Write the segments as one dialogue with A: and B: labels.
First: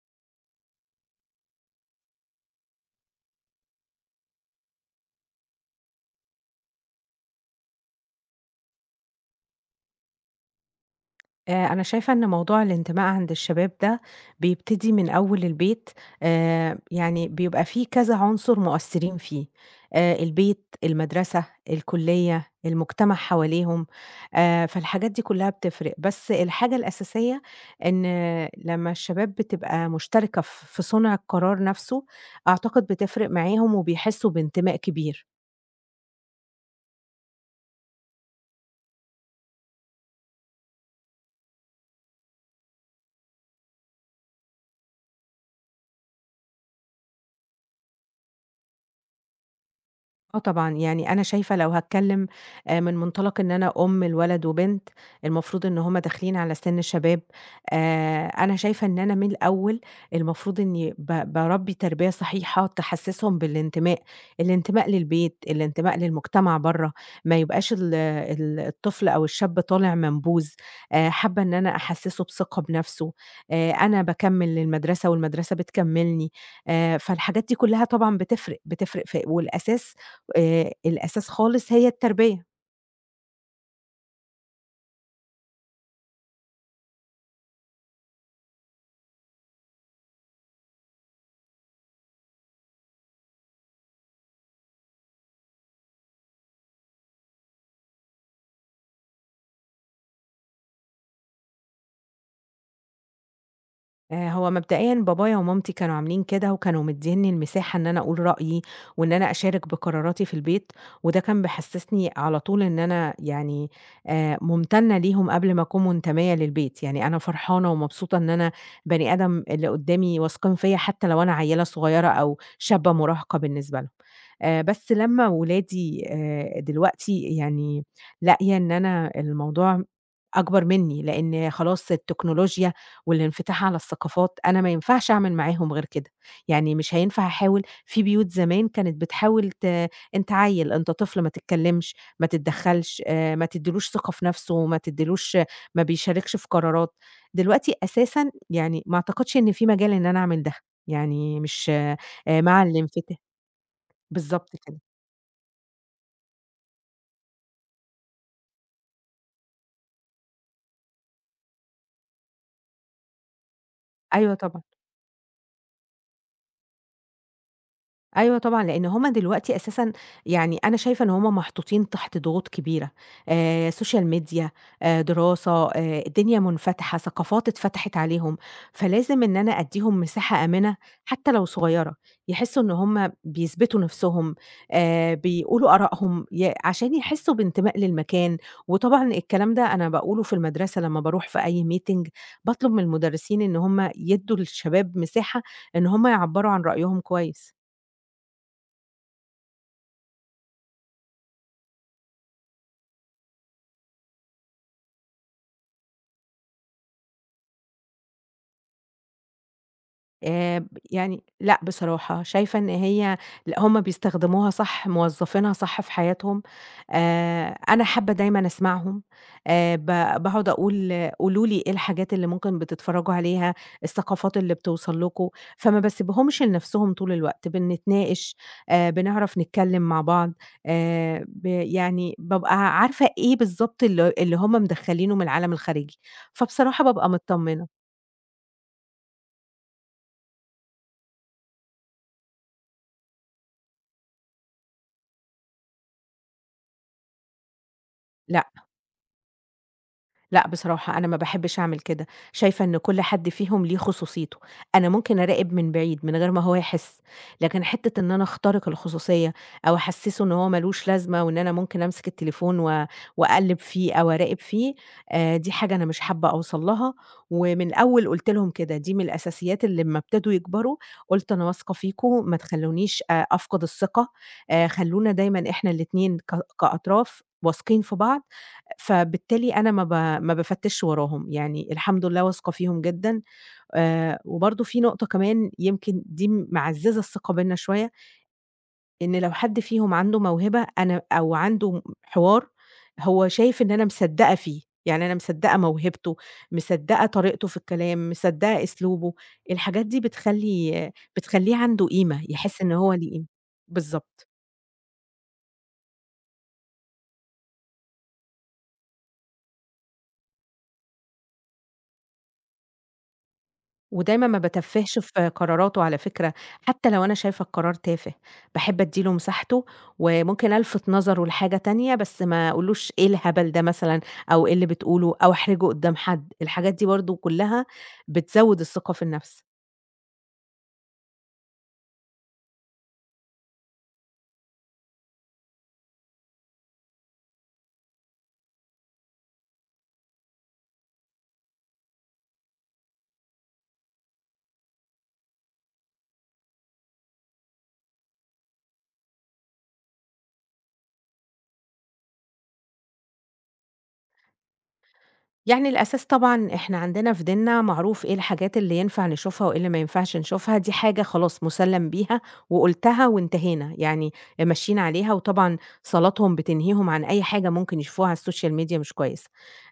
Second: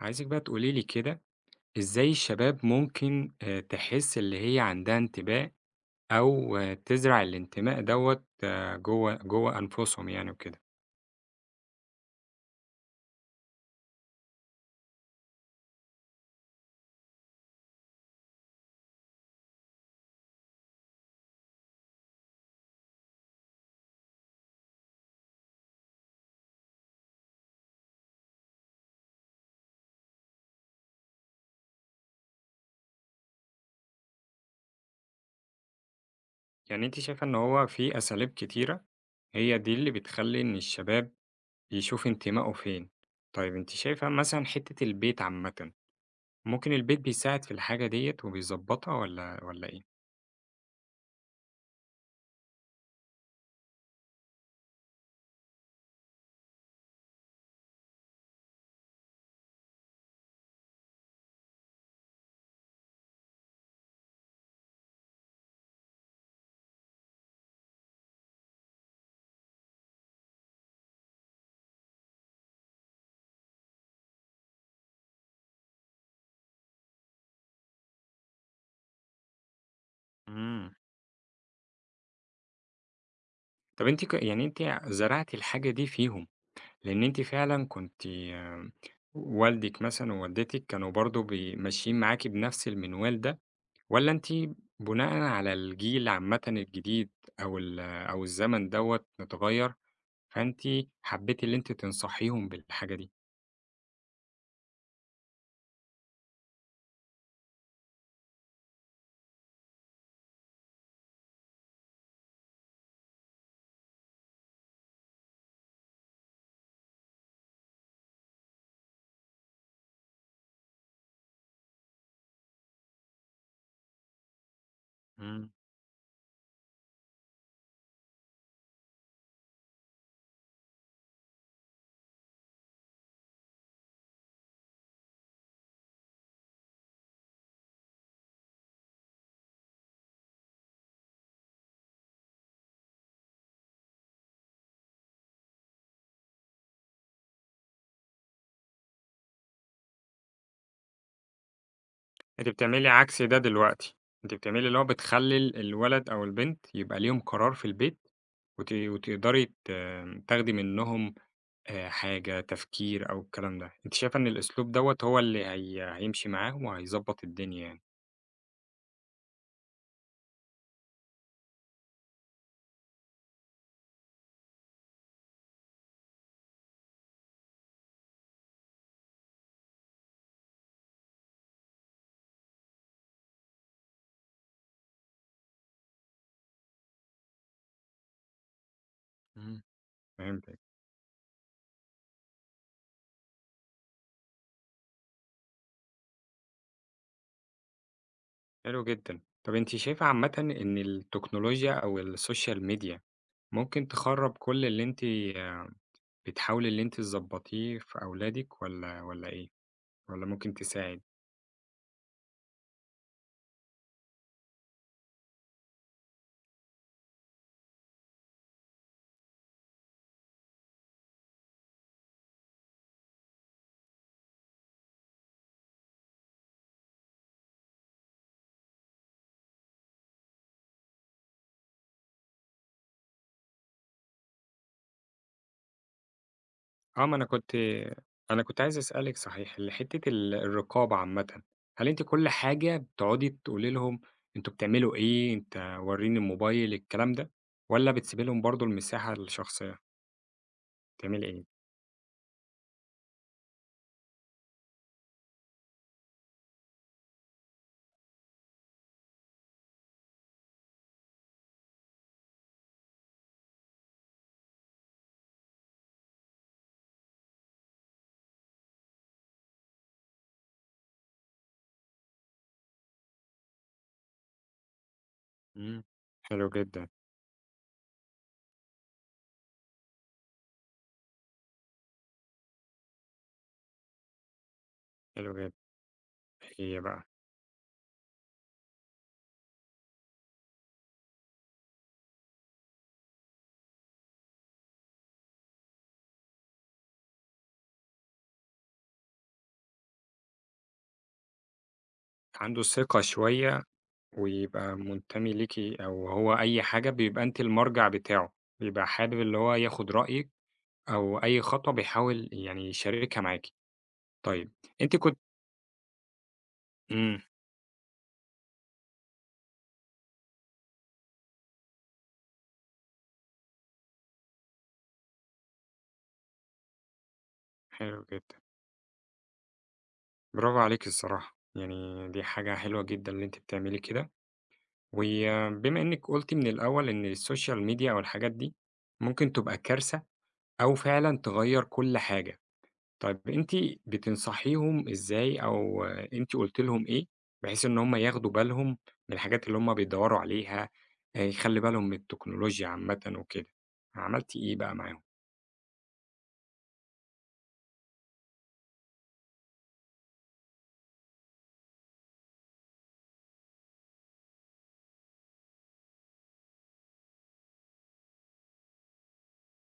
A: عايزِك بقى تقولي لي كده، إزاي الشباب ممكن تحس اللي هي عندها انتماء أو آه، تزرع الانتماء دوّة آه، جوّه أنفسهم يعني وكده؟
B: أنا شايفة إن موضوع الانتماء عند الشباب ده بيبتدي من أول البيت، يعني بيبقى في كذا عنصر مؤثرين فيه، البيت، المدرسة، الكلية، المجتمع حواليهم، فالحاجات دي كلها بتفرق، بس الحاجة الأساسية إن لمّا الشباب بتبقى مشتركة في صنع القرار نفسه، أعتقد بتفرق معاهم وبيحسوا بانتماء كبير.
A: يعني أنتِ شايفة إن هو في أساليب كتيرة هي دي اللي بتخلّي إن الشباب يشوف انتمائه فين. طيب أنتِ شايفة مثلًا حتّة البيت عامةً، ممكن البيت بيساعد في الحاجة ديّة وبيضبّطها والّا إيه؟
B: آه طبعًا، يعني أنا شايفة لو هاتكلم من منطلق إن أنا أم لولد وبنت، المفروض إن هُم داخلين على سِن الشباب، أنا شايفة إن أنا من الأول المفروض إني باربّي تربية صحيحة تحسّسهم بالانتماء، الانتماء للبيت، الانتماء للمجتمع برّه، ما يبقاش ال ال الطفل أو الشاب طالع منبوذ، حابة إن أنا أحسّسه بثقة بنفسه، أنا باكمّل للمدرسة والمدرسة بتكمّلني، فالحاجات دي كلّها طبعًا بتفرق، بتفرق في والأساس
A: إمم.
B: الأساس خالص هي التربية.
A: طب أنتِ ك يعني أنتِ زرعتِ الحاجة دي فيهم. لإن أنتِ فعلًا كنتِ والدِك مثلًا ووالدتِك كانوا برضه بي ماشيين معاكِ بنفس المنوال ده، والّا أنتِ بناءً على الجيل عامةً الجديد أو أو الزمن دوّة اتغيّر، فأنتِ حبيتِ اللي أنتِ تنصحيهم بالحاجة دي؟
B: هو مبدئيًا بابايا ومامتي كانوا عاملين كده، وكانوا مدّينّي المساحة إن أنا أقول رأيي، وإن أنا أشارك بقراراتي في البيت، وده كان بيحسّسني على طول إن أنا يعني ممتنة ليهم قبل ما أكون منتمية للبيت، يعني أنا فرحانة ومبسوطة إن أنا بني آدم اللي قدّامي واثقين فيّا حتى لو أنا عيّلة صغيّرة أو شابة مراهقة بالنسبة لهم. بس لمّا
A: إمم،
B: ولادي دلوقتي يعني لاقية إن أنا الموضوع أكبر منّي، لإن خلاص التكنولوجيا والانفتاح على الثقافات، أنا ما ينفعش أعمل معاهم غير كده، يعني مش هينفع أحاول في بيوت زمان كانت بتحاول ت أنت عيّل، أنت طفل ما تتكلّمش، ما تتدخّلش، ما تدّيلوش ثقة في نَفْسه، ما بيشاركش في قرارات، دلوقتي أساسًا يعني ما أعتقدش إن في مجال إن أنا أعمل ده، يعني مش
A: أنتِ
B: مع
A: بتعملي
B: الانفتاح
A: عكس ده دلوقتي، أنتِ
B: بالضبط
A: بتعملي اللي
B: كده،
A: هو بتخلّي الولد أو البنت يبقى ليهم قرار في البيت، وتقدري ت تاخدي منهم حاجة، تفكير أو الكلام ده، أنتِ شايفة إن
B: أيوه طبعًا.
A: الأسلوب دوّة هو اللي هي هيمشي معاه وهيضبّط الدنيا يعني.
B: أيوه طبعًا، لإن هُم دلوقتي أساسًا يعني أنا شايفة إن هُم محطوطين تحت ضغوط كبيرة، سوشيال ميديا، دراسة، الدنيا منفتحة، ثقافات اتفتحت عليهم، فلازم إن أنا أدّيهم مساحة آمنة حتى لو صغيرة، يحسّوا إن هُم بيثبتوا نَفْسهم، بيقولوا آرائهم، عشان يحسّوا بانتماء للمكان، وطبعًا الكلام
A: إمم.
B: ده أنا باقوله في
A: فهمتِك،
B: المدرسة لمّا باروح في أي meeting. باطلب من المدرسين إن هُم يدّوا للشباب مساحة إن هُم يعبّروا عن رأيهم كويس.
A: حلو جدًا. طَب أنتِ شايفة عامةً إن التكنولوجيا أو السوشيال ميديا ممكن تخرّب كل اللي أنتِ آه، بتحاولي اللي أنتِ تضبّطيه في أولادِك والّا إيه، والّا ممكن
B: ب
A: تساعد؟
B: يعني لأ بصراحة، شايفة إن هي لأ، هُم بيستخدموها صح، موظّفينها صح في حياتهم، أنا حابة دايمًا أسمعهم، ب باقعد أقول قولوا لي إيه الحاجات اللي ممكن بتتفرّجوا عليها، الثقافات اللي بتوصل لكم، فما باسيبهمش لنفسهم طول الوقت، بنتناقش، بنعرف نتكلّم مع بعض، ب يعني بابقى عارفة إيه بالضبط اللي هُم مدخّلينه من العالم الخارجي، فبصراحة
A: آه،
B: بابقى
A: ما أنا كنت
B: متطمّنة.
A: أنا كنت عايز أسألِك صحيح، حتّة الرقابة عامةً، هل أنتِ كل حاجة بتقعدي تقولي لهم أنتم بتعملوا إيه، أنت ورّيني الموبايل، الكلام ده، والّا بتسيبي لهم
B: لأ.
A: برضه المساحة الشخصية؟
B: لأ، بصراحة أنا ما
A: بتعملي إيه؟
B: باحبش أعمل كده، شايفة إن كل حد فيهم ليه خصوصيته. أنا ممكن أراقب من بعيد من غير ما هو يحس، لكن حتة إن أنا أخترق الخصوصية أو أحسسه إن هو ما لوش لازمة وإن أنا ممكن أمسك التليفون و وأقلِّب فيه أو أراقب فيه، دي حاجة أنا مش حابة أوصل لها، ومن الأول قُلت لهم كده، دي من الأساسيات اللي أمّا ابتدوا يكبروا قُلت أنا واثقة فيكم، ما تخلّونيش أفقد الثقة، خلّونا دايمًا إحنا
A: إمم،
B: الاتنين
A: حلو جدًا،
B: كأطراف واثقين في بعض، فبالتالي أنا ما بافتّشش وراهم، يعني الحمد لله واثقة فيهم جدًا، وبرضه في نقطة
A: حلو
B: كمان
A: جدًا،
B: يمكن دي
A: هي
B: معزّزة
A: بقى
B: الثقة بيننا شوية، إن لو حد فيهم عنده موهبة أنا أو عنده حوار هو شايف إن أنا مصدّقة فيه، يعني أنا مصدّقة موهبته، مصدّقة طريقته في الكلام، مصدّقة أسلوبه، الحاجات دي بتخلّيه عنده قيمة،
A: عنده
B: يحس إن هو
A: ثقة
B: ليه قيمة.
A: شوية
B: بالضبط.
A: ويبقى منتمي ليكِ أو هو أي حاجة بيبقى أنتِ المرجع بتاعه، بيبقى حابب اللي هو ياخد رأيِك أو أي خطوة بيحاول يعني يشاركها معاكِ.
B: ودايمًا ما
A: طيب أنتِ
B: باتفّهش
A: كنتِ
B: في قراراته على فكرة، حتى لو أنا
A: إمم.
B: شايفة القرار تافه، باحب أدّي له مساحته، وممكن ألفت نظره لحاجة تانية بس ما أقولوش إيه الهبل ده مثلًا، أو إيه اللي بتقوله، أو أحرجه قدّام حد، الحاجات دي برضه كلّها
A: حلو جدًا،
B: بتزوّد الثقة في النفس.
A: برافو عليكِ الصراحة، يعني دي حاجة حلوة جدًا اللي أنتِ بتعملي كده، وبما إنِّك قُلتِ من الأول إن الsocial media أو الحاجات دي ممكن تبقى كارثة أو فعلًا تغيّر كل حاجة، طيب أنتِ بتنصحيهم إزاي أو أنتِ قُلتِ لهم إيه بحيث إن هم ياخدوا بالهم من الحاجات اللي هم بيدوّروا عليها، يخلّي بالهم من التكنولوجيا عامةً وكده، عملتِ إيه بقى معاهم؟
B: يعني الأساس طبعًا إحنا عندنا في ديننا معروف إيه الحاجات اللي ينفع نشوفها وإيه اللي ما ينفعش نشوفها، دي حاجة خلاص مُسَلَّم بيها وقُلتها وانتهينا، يعني ماشيين عليها وطبعًا صلاتهم بتنهيهم عن أي حاجة ممكن يشوفوها على السوشيال ميديا مش كويسة.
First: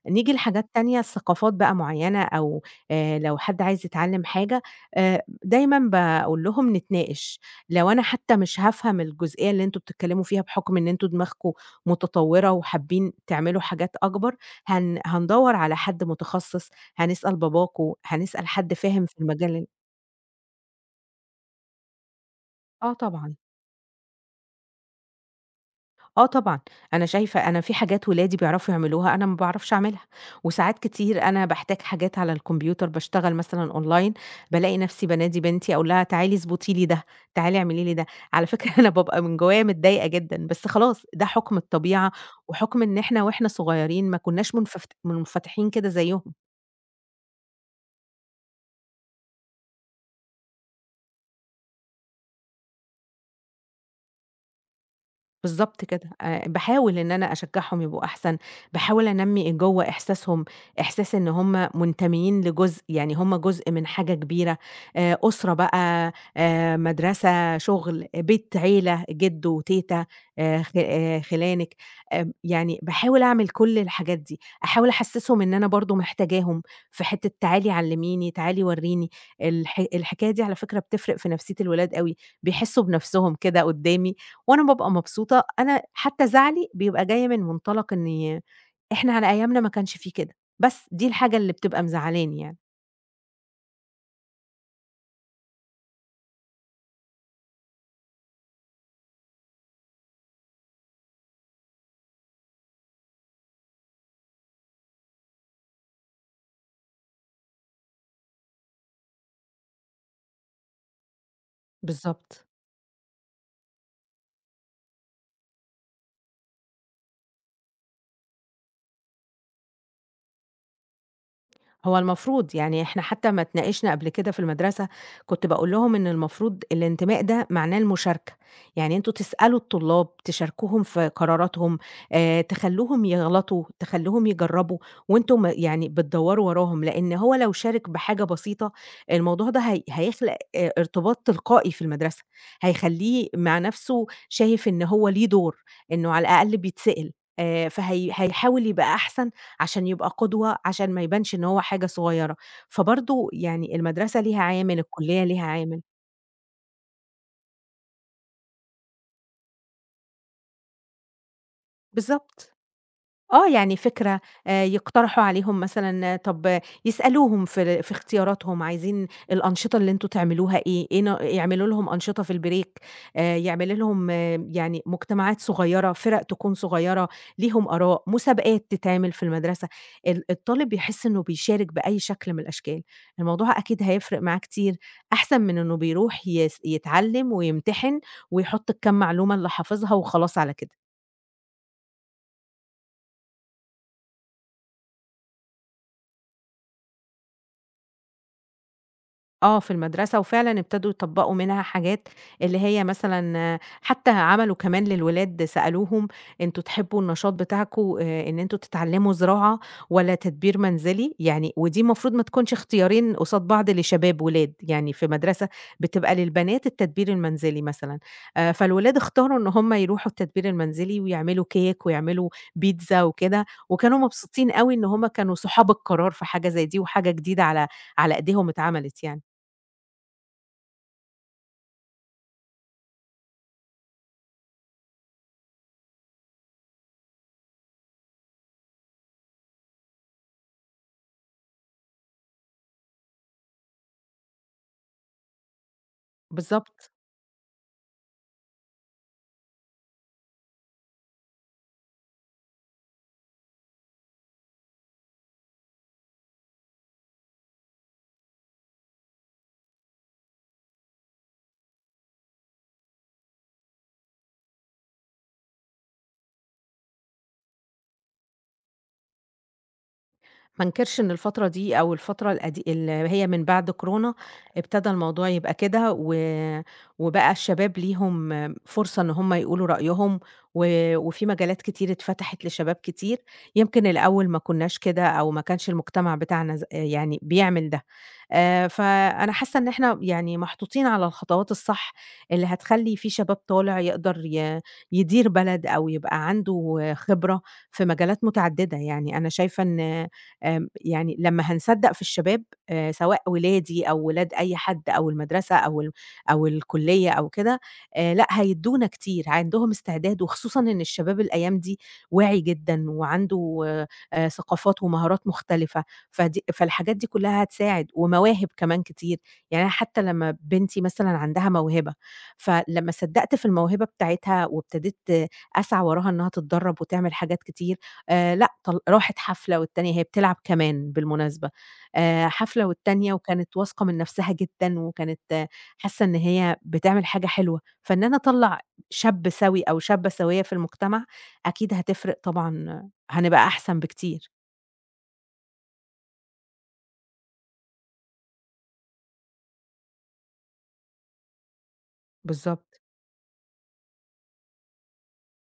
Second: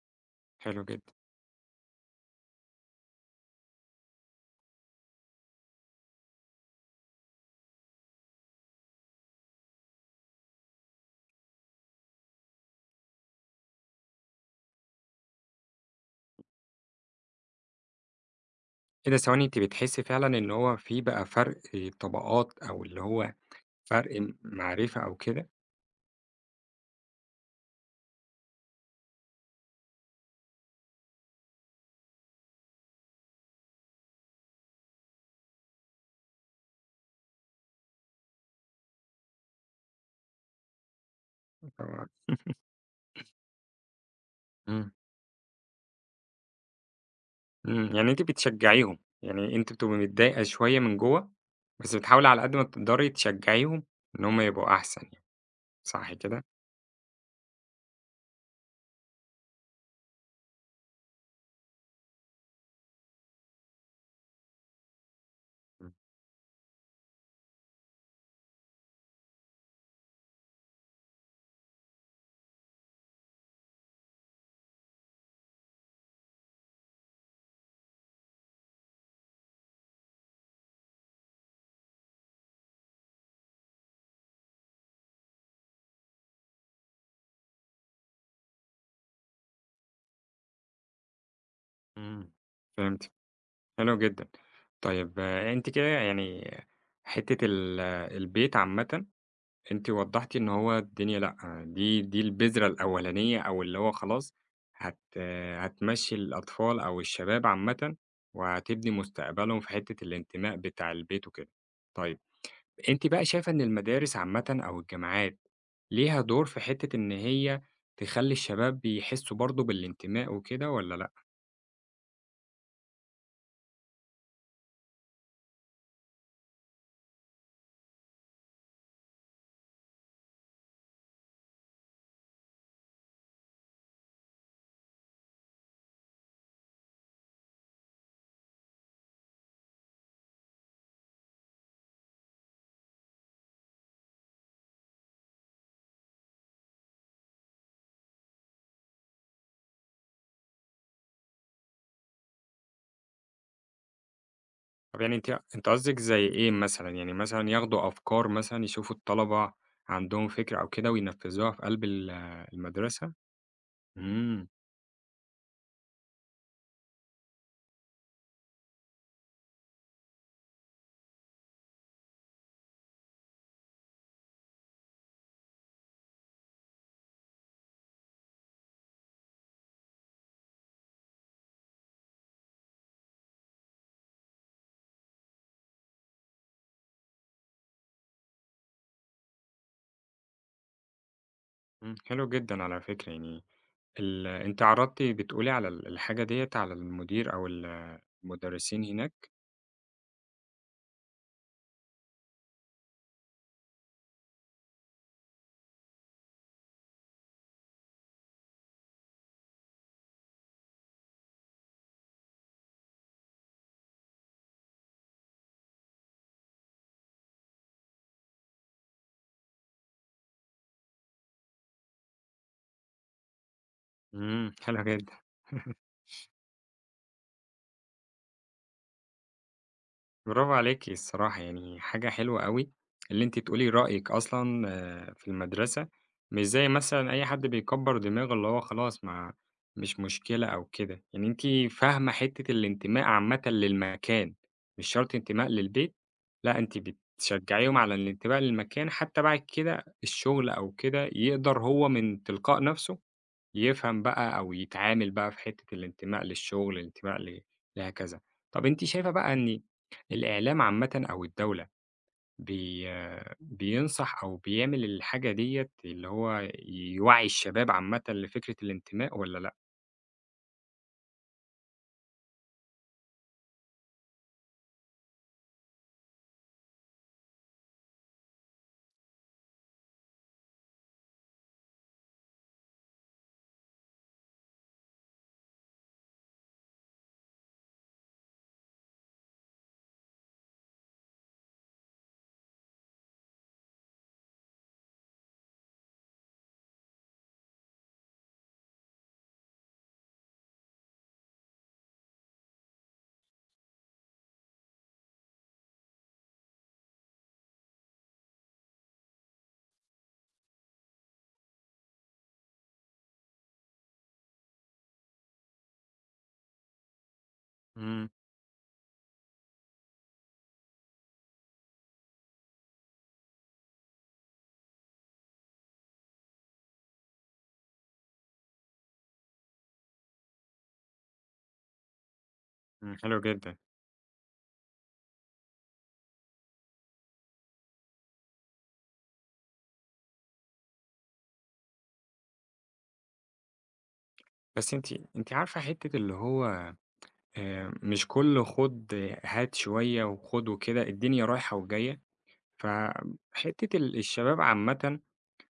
B: نيجي لحاجات
A: حلو
B: تانية،
A: جدًا،
B: ثقافات بقى معيّنة أو لو حد عايز يتعلّم حاجة، دايمًا باقول لهم نتناقش، لو أنا حتى مش هافهم الجزئية اللي أنتم بتتكلّموا فيها بحُكم إن أنتم دماغكم متطوّرة وحابين تعملوا حاجات أكبر، هندوّر على حد متخصص، هنسأل باباكو، هنسأل حد فاهم
A: إيه ده
B: في
A: ثواني
B: المجال
A: أنتِ
B: ال
A: بتحسّي فعلًا إن هو في بقى فرق طبقات أو
B: آه
A: اللي هو
B: طبعًا.
A: فرق م معرفة أو كده
B: آه طبعًا، أنا شايفة أنا في حاجات ولادي بيعرفوا يعملوها أنا ما باعرفش أعملها، وساعات كتير أنا باحتاج حاجات على الكمبيوتر باشتغل مثلًا أونلاين، بالاقي نفسي بانادي بنتي أقول لها تعالي اضبطي لي ده، تعالي اعملي لي ده، على فكرة أنا بابقى من جوايا متضايقة جدًا، بس خلاص ده حُكم
A: طبعًا،
B: الطبيعة، وحُكم إن إحنا وإحنا صغيرين ما كناش
A: إمم،
B: منفتحين كده زيهم.
A: إمم، يعني أنتِ بتشجّعيهم، يعني أنتِ بتبقي متضايقة شوية من جوّه، بس بتحاولي على قد ما تقدري تشجّعيهم إن هم يبقوا أحسن يعني،
B: بالضبط كده،
A: صح كده؟
B: باحاول إن أنا أشجّعهم يبقوا أحسن، باحاول أنمّي جوّه إحساسهم إحساس إن هُم منتميين لجزء، يعني هُم جزء من حاجة كبيرة، أسرة
A: إمم،
B: بقى، مدرسة، شغل، آه، بيت، عيلة، جِد وتيتة، خ خِلانِك، يعني باحاول أعمل كل الحاجات دي، أحاول أحسّسهم إن أنا برضه محتاجاهم في حتّة تعالي علّميني، تعالي ورّيني، الحكاية دي على فكرة بتفرق في نفسية الولاد أوي، بيحسّوا بنفسهم كده قدّامي وأنا بابقى مبسوطة، أنا حتى زعلي بيبقى جاي من منطلق إن إحنا على أيامنا ما كانش في كده، بس دي الحاجة اللي بتبقى
A: إمم.
B: مزعلاني يعني.
A: فهمتِك، حلو جدًا. طيب آه، أنتِ كده يعني حتّة البيت عامةً أنتِ وضّحتِ إن هو الدنيا لأ، دي البذرة الأولانية أو اللي هو خلاص هت هتمشّي الأطفال أو الشباب عامةً، وهتبني مستقبلهم في حتّة الانتماء بتاع البيت وكده. طيب
B: بالضبط.
A: أنتِ بقى شايفة إن المدارس عامةً أو الجامعات ليها دور في حتّة إن هي تخلّي الشباب يحسّوا برضه بالانتماء وكده والّا لأ؟
B: هو المفروض يعني إحنا حتى أمّا اتناقشنا قبل كده في المدرسة، كنت باقول لهم إن المفروض الانتماء ده معناه المشاركة، يعني أنتم تسألوا الطلاب، تشاركوهم في قراراتهم، تخلّوهم يغلطوا، تخلّوهم يجرّبوا، وأنتم يعني بتدوّروا وراهم، لإن هو لو شارك بحاجة بسيطة، الموضوع ده هي هيخلق ارتباط تلقائي في المدرسة، هيخلّيه مع نفسه شايف إن هو ليه دور، إنه على الأقل بيتسأل، فهي هيحاول يبقى أحسن عشان يبقى قدوة، عشان ما يبانش إن هو حاجة صغيّرة، فبرضه يعني المدرسة ليها عامل،
A: طب يعني
B: الكلية
A: أنتِ
B: ليها
A: أنتِ
B: عامل.
A: قصدِك زي إيه مثلًا؟ يعني مثلًا ياخدوا أفكار مثلًا، يشوفوا الطلبة عندهم فكرة أو كده وينفّذوها في قلب
B: بالضبط.
A: المدرسة؟
B: آه، يعني فكرة
A: إمم،
B: يقترحوا عليهم مثلًا آه، طَب آه، يسألوهم في في اختياراتهم عايزين الأنشطة اللي أنتم تعملوها إيه، إيه ن يعملوا لهم أنشطة في البريك، يعمل لهم آه، يعني مجتمعات صغيّرة، فِرَق تكون صغيّرة ليهم آراء، مسابقات تتعمل في المدرسة، الطالب يحس إنه بيشارك بأي شكل من الأشكال، الموضوع أكيد هيفرق معاه كتير، أحسن من إنه بيروح يتعلّم ويمتحن ويحُط الكام معلومة اللي حافظها وخلاص على كده.
A: إمم، حلو جدًا على فكرة يعني ال أنتِ عرضتِ بتقولي على الحاجة ديّة على المدير أو ال المدرسين هناك؟
B: آه، في المدرسة وفعلًا ابتدوا يطبّقوا منها حاجات، اللي هي مثلًا آه، حتى عملوا كمان للولاد سألوهم: "أنتم تحبوا النشاط بتاعكم إن أنتم تتعلموا زراعة والّا تدبير منزلي؟" يعني ودي المفروض ما تكونش اختيارين قصاد بعض لشباب ولاد، يعني في مدرسة بتبقى للبنات التدبير المنزلي مثلًا، فالولاد اختاروا إن هم يروحوا التدبير المنزلي ويعملوا كيك ويعملوا بيتزا وكده، وكانوا مبسوطين
A: إمم،
B: أوي
A: حلو
B: إن هم
A: جدًا.
B: كانوا صحاب القرار في حاجة زي دي، وحاجة جديدة على إيديهم اتعملت يعني.
A: برافو عليكِ الصراحة، يعني حاجة حلوة أوي اللي أنتِ تقولي رأيِك أصلًا آه، في المدرسة، مش زي مثلًا أي حد بيكبّر دماغه اللي هو خلاص ما مش مشكلة أو كده، يعني أنتِ فاهمة حتّة الانتماء عامةً للمكان، مش شرط انتماء للبيت، لأ أنتِ
B: بالضبط.
A: بتشجّعيهم على الانتماء للمكان حتى بعد كده الشغل أو كده يقدر هو من تلقاء نَفْسه يفهم بقى أو يتعامل بقى في حتّة الانتماء للشغل، الانتماء ل لهكذا. طَب أنتِ شايفة بقى إن الإعلام عامةً أو الدولة بي بينصح أو بيعمل الحاجة ديّة اللي هو يوعّي الشباب عامةً لفكرة الانتماء والّا لأ؟
B: ما انكرش إن الفترة دي أو الفترة اللي هي من بعد كورونا، ابتدى الموضوع يبقى كده وبقى الشباب ليهم فرصة إن هم يقولوا رأيهم، و وفي مجالات كتير اتفتحت لشباب كتير، يمكن الأول ما كناش كده أو ما كانش المجتمع بتاعنا يعني بيعمل ده. فأنا حاسة إن إحنا يعني محطوطين على الخطوات الصح اللي هتخلّي في شباب طالع يقدر يدير بلد أو يبقى عنده خبرة في مجالات متعددة، يعني أنا شايفة إن يعني لمّا هنصدّق في الشباب سواء ولادي أو ولاد أي حد أو المدرسة أو أو الكلية أو كده لأ هيدّونا كتير، عندهم استعداد وخصوصًا إن الشباب الأيام دي واعي جدًا وعنده ثقافات ومهارات مختلفة، فالحاجات دي كلّها هتساعد
A: إمم،
B: ومواهب كمان كتير، يعني أنا حتى لمّا بنتي مثلًا عندها موهبة، فلمّا صدّقت في الموهبة بتاعتها وابتديت أسعى وراها إنها تتدرّب وتعمل حاجات كتير لأ، طل راحت حفلة والتانية هي بتلعب كمان بالمناسبة، حفلة
A: إمم.
B: والتانية
A: حلو جدًا.
B: وكانت واثقة من نفسها جدًا، وكانت آه، حاسة إن هي بتعمل حاجة حلوة، فإن أنا أطلّع شاب سوي أو شابة سوية في المجتمع أكيد هتفرق طبعًا آه، هنبقى أحسن بكتير.
A: بس أنتِ عارفة حتّة اللي هو مش كل خُد هات شوية وخُد وكده، الدنيا رايحة وجاية،
B: بالضبط.
A: فحتّة الشباب عامةً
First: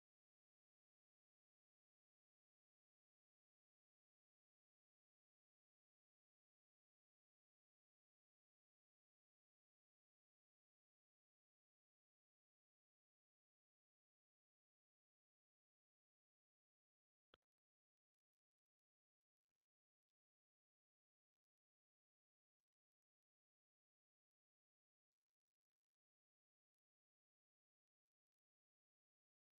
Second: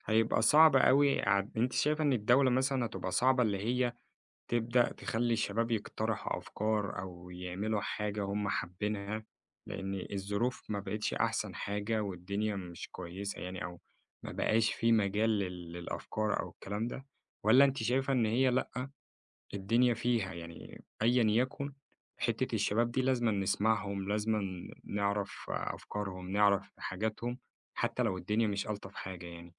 A: هيبقى صعب أوي عد أنتِ شايفة إن الدولة مثلًا هتبقى صعبة اللي هي تبدأ تخلّي الشباب يقترحوا أفكار أو يعملوا حاجة هم حابينها، لإن الظروف ما بقتش أحسن حاجة والدنيا مش كويسة يعني أو ما بقاش في مجال للأفكار أو الكلام ده، والّا أنتِ شايفة إن هي لأ، الدنيا فيها يعني أيًا يكن حتّة الشباب دي لازمًا نسمعهم، لازمًا نعرف أفكارهم، نعرف حاجاتهم، حتى لو الدنيا مش ألطف حاجة يعني؟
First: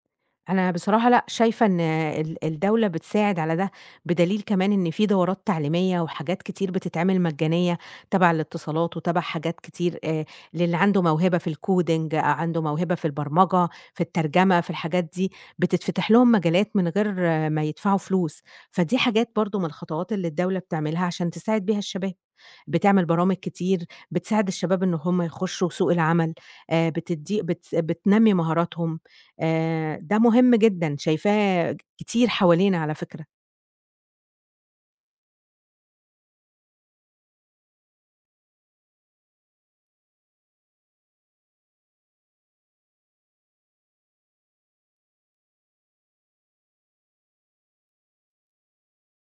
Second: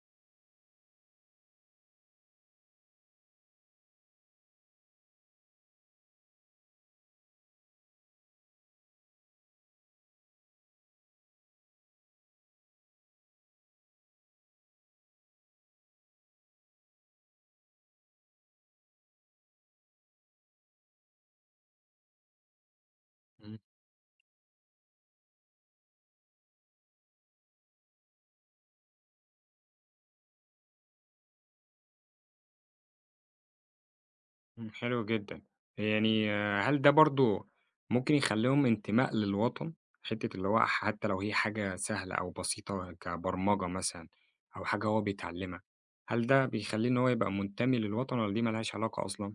B: أنا بصراحة لأ، شايفة إن الدولة بتساعد على ده، بدليل كمان إن في دورات تعليمية وحاجات كتير بتتعمل مجانية تبع الاتصالات وتبع حاجات كتير، للي عنده موهبة في الcoding أو عنده موهبة في البرمجة، في الترجمة، في الحاجات دي، بتتفتح لهم مجالات من غير آه، ما يدفعوا فلوس، فدي حاجات برضه من الخطوات اللي الدولة بتعملها عشان تساعد بيها الشباب، بتعمل برامج
A: إمم.
B: كتير بتساعد الشباب إن هم يخشوا سوق العمل، بتدّي بت بتنمي مهاراتهم، ده مهم جدًا، شايفاه كتير حوالينا على فكرة.
A: إمم، حلو جدًا. يعني آه، هل ده برضه ممكن يخلّيهم انتماء للوطن؟ حتّة اللي هو حتّى لو هي حاجة سهلة أو بسيطة كبرمجة مثلًا أو حاجة هو بيتعلّمها، هل ده بيخلّيه إن هو يبقى منتمي للوطن والّا دي ما لهاش علاقة أصلًا؟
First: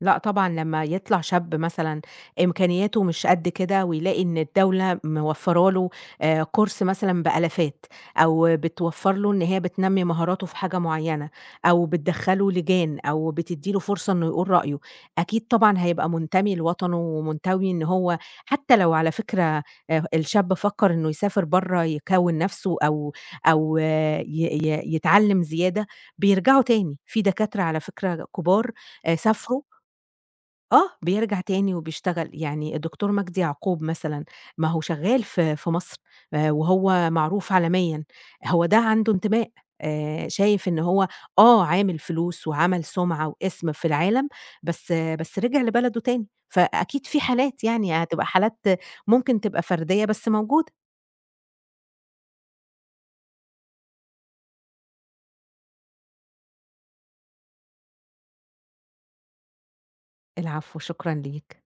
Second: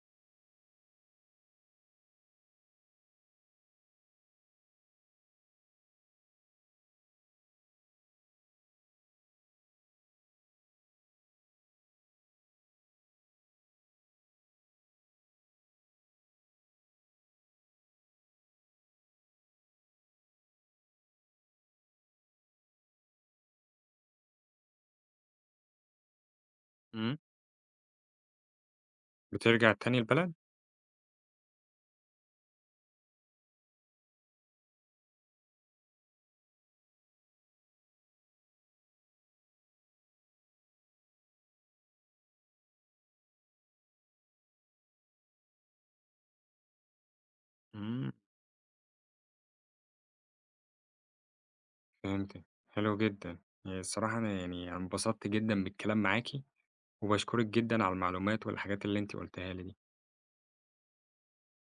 B: لأ طبعًا، لمّا يطلع شاب مثلًا إمكانياته مش قد كده ويلاقي إن الدولة موفّرة له كورس مثلًا بآلافات، أو بتوفّر له إن هي بتنمّي مهاراته في حاجة معيّنة، أو بتدخّله لجان، أو بتدّي له فرصة إنه يقول رأيه، أكيد طبعًا هيبقى منتمي لوطنه ومنتمي إن هو، حتى لو على فكرة الشاب فكّر إنه يسافر برّه يكوّن نَفْسه، أو أو آه، ي ي يتعلّم زيادة، بيرجعوا تاني،
A: إمم.
B: في دكاترة على فكرة كبار سافروا
A: بترجع تاني البلد؟
B: آه، بيرجع تاني وبيشتغل، يعني الدكتور مجدي يعقوب مثلًا، ما هو شغال في مصر وهو معروف عالميًا، هو ده عنده انتماء، شايف إن هو آه، عامل فلوس وعمل سُمعة واسم في العالم، بس آه، بس رجع لبلده تاني، فأكيد في حالات يعني
A: إمم،
B: هتبقى حالات ممكن تبقى فردية بس موجودة.
A: فهمتك، حلو جدًا. يعني الصراحة أنا انبسطت جدًا بالكلام معاكِ، وباشكرِك جدًا على المعلومات والحاجات اللي أنتِ قُلتيها لي دي.
B: العفو، شكرًا ليك.